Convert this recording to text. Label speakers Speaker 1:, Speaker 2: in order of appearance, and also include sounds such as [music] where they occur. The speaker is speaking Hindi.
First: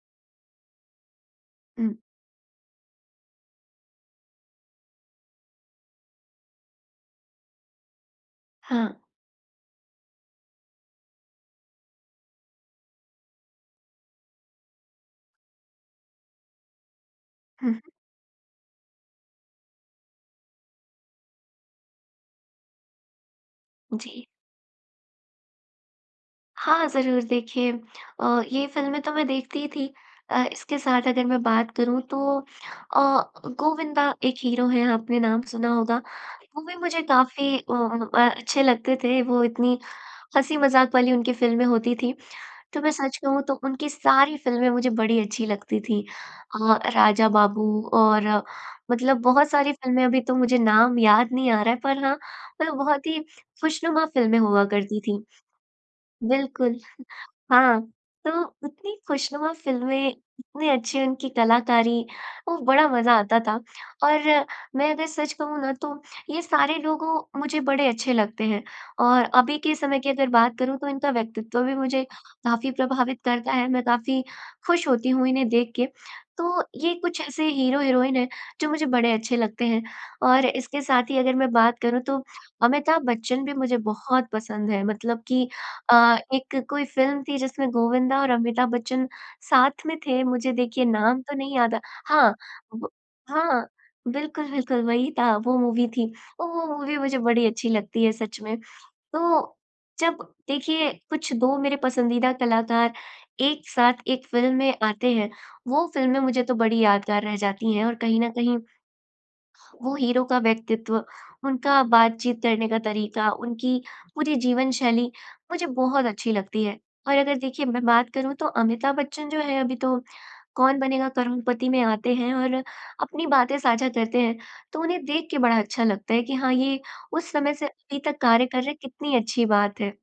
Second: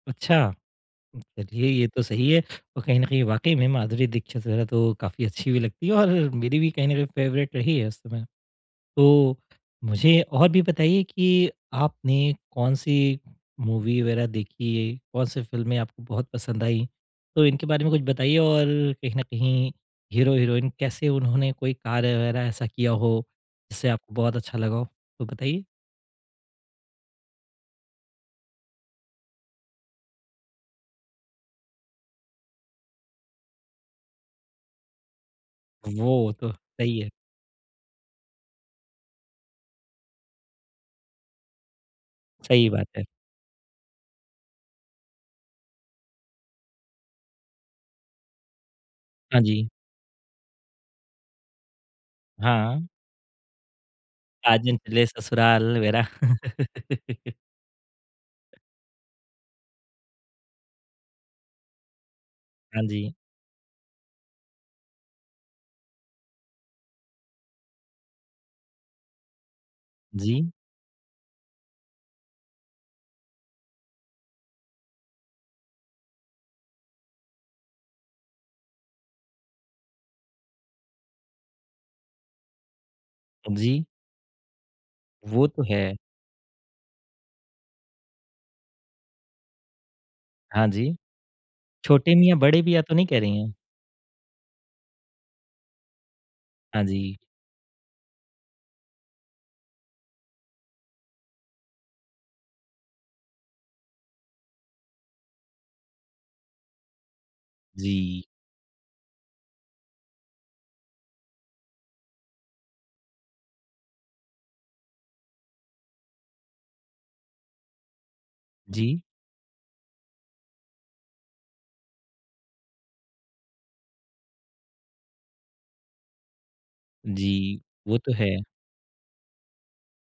Speaker 1: अच्छा, उ चलिए ये
Speaker 2: हुँ।
Speaker 1: तो सही है और कहीं न कहीं वाक़ई में माधुरी दीक्षित वगैरह तो काफ़ी अच्छी भी लगती है और मेरी भी कहीं न कहीं फेवरेट रही है उस समय।
Speaker 2: हाँ।
Speaker 1: तो मुझे और भी बताइए कि आपने कौन-सी मूवी वगैरह देखी है? कौन-सी फिल्में आपको बहुत पसंद आई? तो इनके
Speaker 2: हुँ।
Speaker 1: बारे में कुछ बताइए और कहीं न कहीं हीरो-हीरोइन कैसे उन्होंने कोई कार्य वगैरह ऐसा किया हो, जिससे आपको
Speaker 2: जी।
Speaker 1: बहुत अच्छा लगा हो तो बताइए।
Speaker 2: हाँ, ज़रूर देखिए अ, ये फ़िल्में तो मैं देखती ही थी। अ, इसके साथ अगर मैं बात करूँ तो अ, गोविंदा एक हीरो है आपने नाम सुना होगा,
Speaker 1: वो तो
Speaker 2: वो भी
Speaker 1: सही
Speaker 2: मुझे
Speaker 1: है।
Speaker 2: काफ़ी ओ अ, अच्छे लगते थे वो इतनी हँसी-मजाक वाली उनकी फ़िल्में होती थी
Speaker 1: सही
Speaker 2: तो
Speaker 1: बात
Speaker 2: मैं
Speaker 1: है।
Speaker 2: सच कहूँ तो उनकी सारी फ़िल्में मुझे बड़ी अच्छी लगती थी। अ, राजा बाबू और मतलब
Speaker 1: हाँ
Speaker 2: बहुत
Speaker 1: जी।
Speaker 2: सारी फ़िल्में अभी तो मुझे नाम याद नहीं आ रहा है पर हाँ, मतलब
Speaker 1: हाँ।
Speaker 2: बहुत ही खुशनुमा फ़िल्में हुआ
Speaker 1: साजन
Speaker 2: करती
Speaker 1: चले
Speaker 2: थी
Speaker 1: ससुराल मेरा।
Speaker 2: बिल्कुल,
Speaker 1: [laughs]
Speaker 2: हाँ, तो उतनी खुशनुमा फ़िल्में इतने अच्छी उनकी कलाकारी, वो
Speaker 1: हाँ
Speaker 2: बड़ा मज़ा
Speaker 1: जी।
Speaker 2: आता था, और मैं अगर सच कहूँ ना तो ये सारे लोगों मुझे बड़े अच्छे लगते हैं। और अभी के समय की अगर
Speaker 1: जी।
Speaker 2: बात करूँ तो इनका व्यक्तित्व भी मुझे काफ़ी प्रभावित करता है, मैं काफ़ी खुश होती हूँ इन्हें देख के। तो ये कुछ ऐसे हीरो-हीरोइन है जो मुझे बड़े अच्छे लगते हैं और इसके साथ ही अगर मैं बात करूँ तो अमिताभ बच्‍चन भी मुझे
Speaker 1: जी।
Speaker 2: बहुत पसंद है मतलब कि
Speaker 1: वो तो है।
Speaker 2: अ, एक कोई फ़िल्म थी जिसमें गोविंदा और अमिताभ बच्चन साथ में थे मुझे
Speaker 1: हाँ
Speaker 2: देखिए
Speaker 1: जी,
Speaker 2: नाम तो नहीं याद
Speaker 1: छोटे
Speaker 2: हाँ,
Speaker 1: मियाँ बड़े मियाँ
Speaker 2: ब
Speaker 1: तो नहीं कह रही है?
Speaker 2: हाँ, बिल्कुल, बिल्कुल, वही था वो मूवी थी औ वो
Speaker 1: हाँ
Speaker 2: मूवी मुझे
Speaker 1: जी।
Speaker 2: बड़ी अच्छी लगती है सच में। तो जब देखिए कुछ 2 मेरे पसंदीदा कलाकार 1 साथ 1 फ़िल्म में आते हैं, वो फ़िल्में मुझे तो बड़ी यादगार रह जाती हैं और कहीं
Speaker 1: जी।
Speaker 2: न कहीं, वो हीरो का व्यक्तित्व उनका बातचीत करने का तरीका उनकी पूरी जीवनशैली, मुझे बहुत अच्छी लगती है। और अगर देखिए मैं बात करूँ तो अमिताभ
Speaker 1: जी।
Speaker 2: बच्चन जो हैं अभी तो कौन बनेगा करोड़पति में आते हैं और अपनी बातें साझा करते हैं तो उन्हें देख के बड़ा अच्छा लगता है कि हाँ, ये उस समय
Speaker 1: जी,
Speaker 2: से
Speaker 1: वो
Speaker 2: अभी
Speaker 1: तो
Speaker 2: तक
Speaker 1: है।
Speaker 2: कार्य कर रहे हैं कितनी अच्छी बात है।